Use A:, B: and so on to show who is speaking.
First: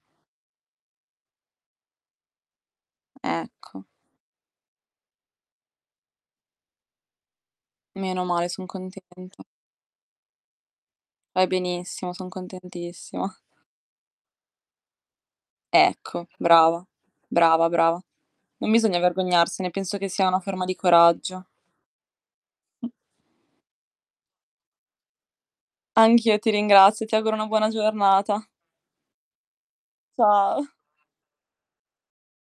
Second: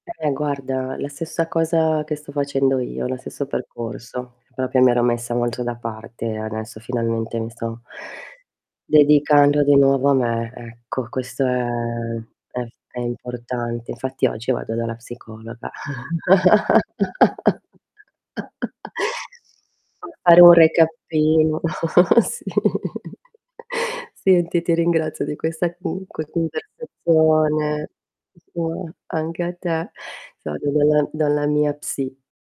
A: Eh guarda, la stessa cosa che sto facendo io, lo stesso
B: Ecco.
A: percorso, proprio mi ero messa molto da parte adesso finalmente mi sto
B: Meno male, son contenta.
A: dedicando di nuovo a me, ecco questo,
B: Fai benissimo, son
A: ehm, è f è
B: contentissima.
A: importante. Infatti oggi vado dalla psicologa.
B: Ecco, brava, brava, brava. Non bisogna vergognarsene, penso che
A: A
B: sia una
A: fare un
B: forma di coraggio.
A: recappino, sì.
B: Mh.
A: Senti, ti ringrazio di questa comunque,
B: Anch'io ti ringrazio, ti auguro una buona
A: conversazione,
B: giornata.
A: [unintelligible] anche a te, adesso
B: Ciao.
A: vado dalla dalla mia psi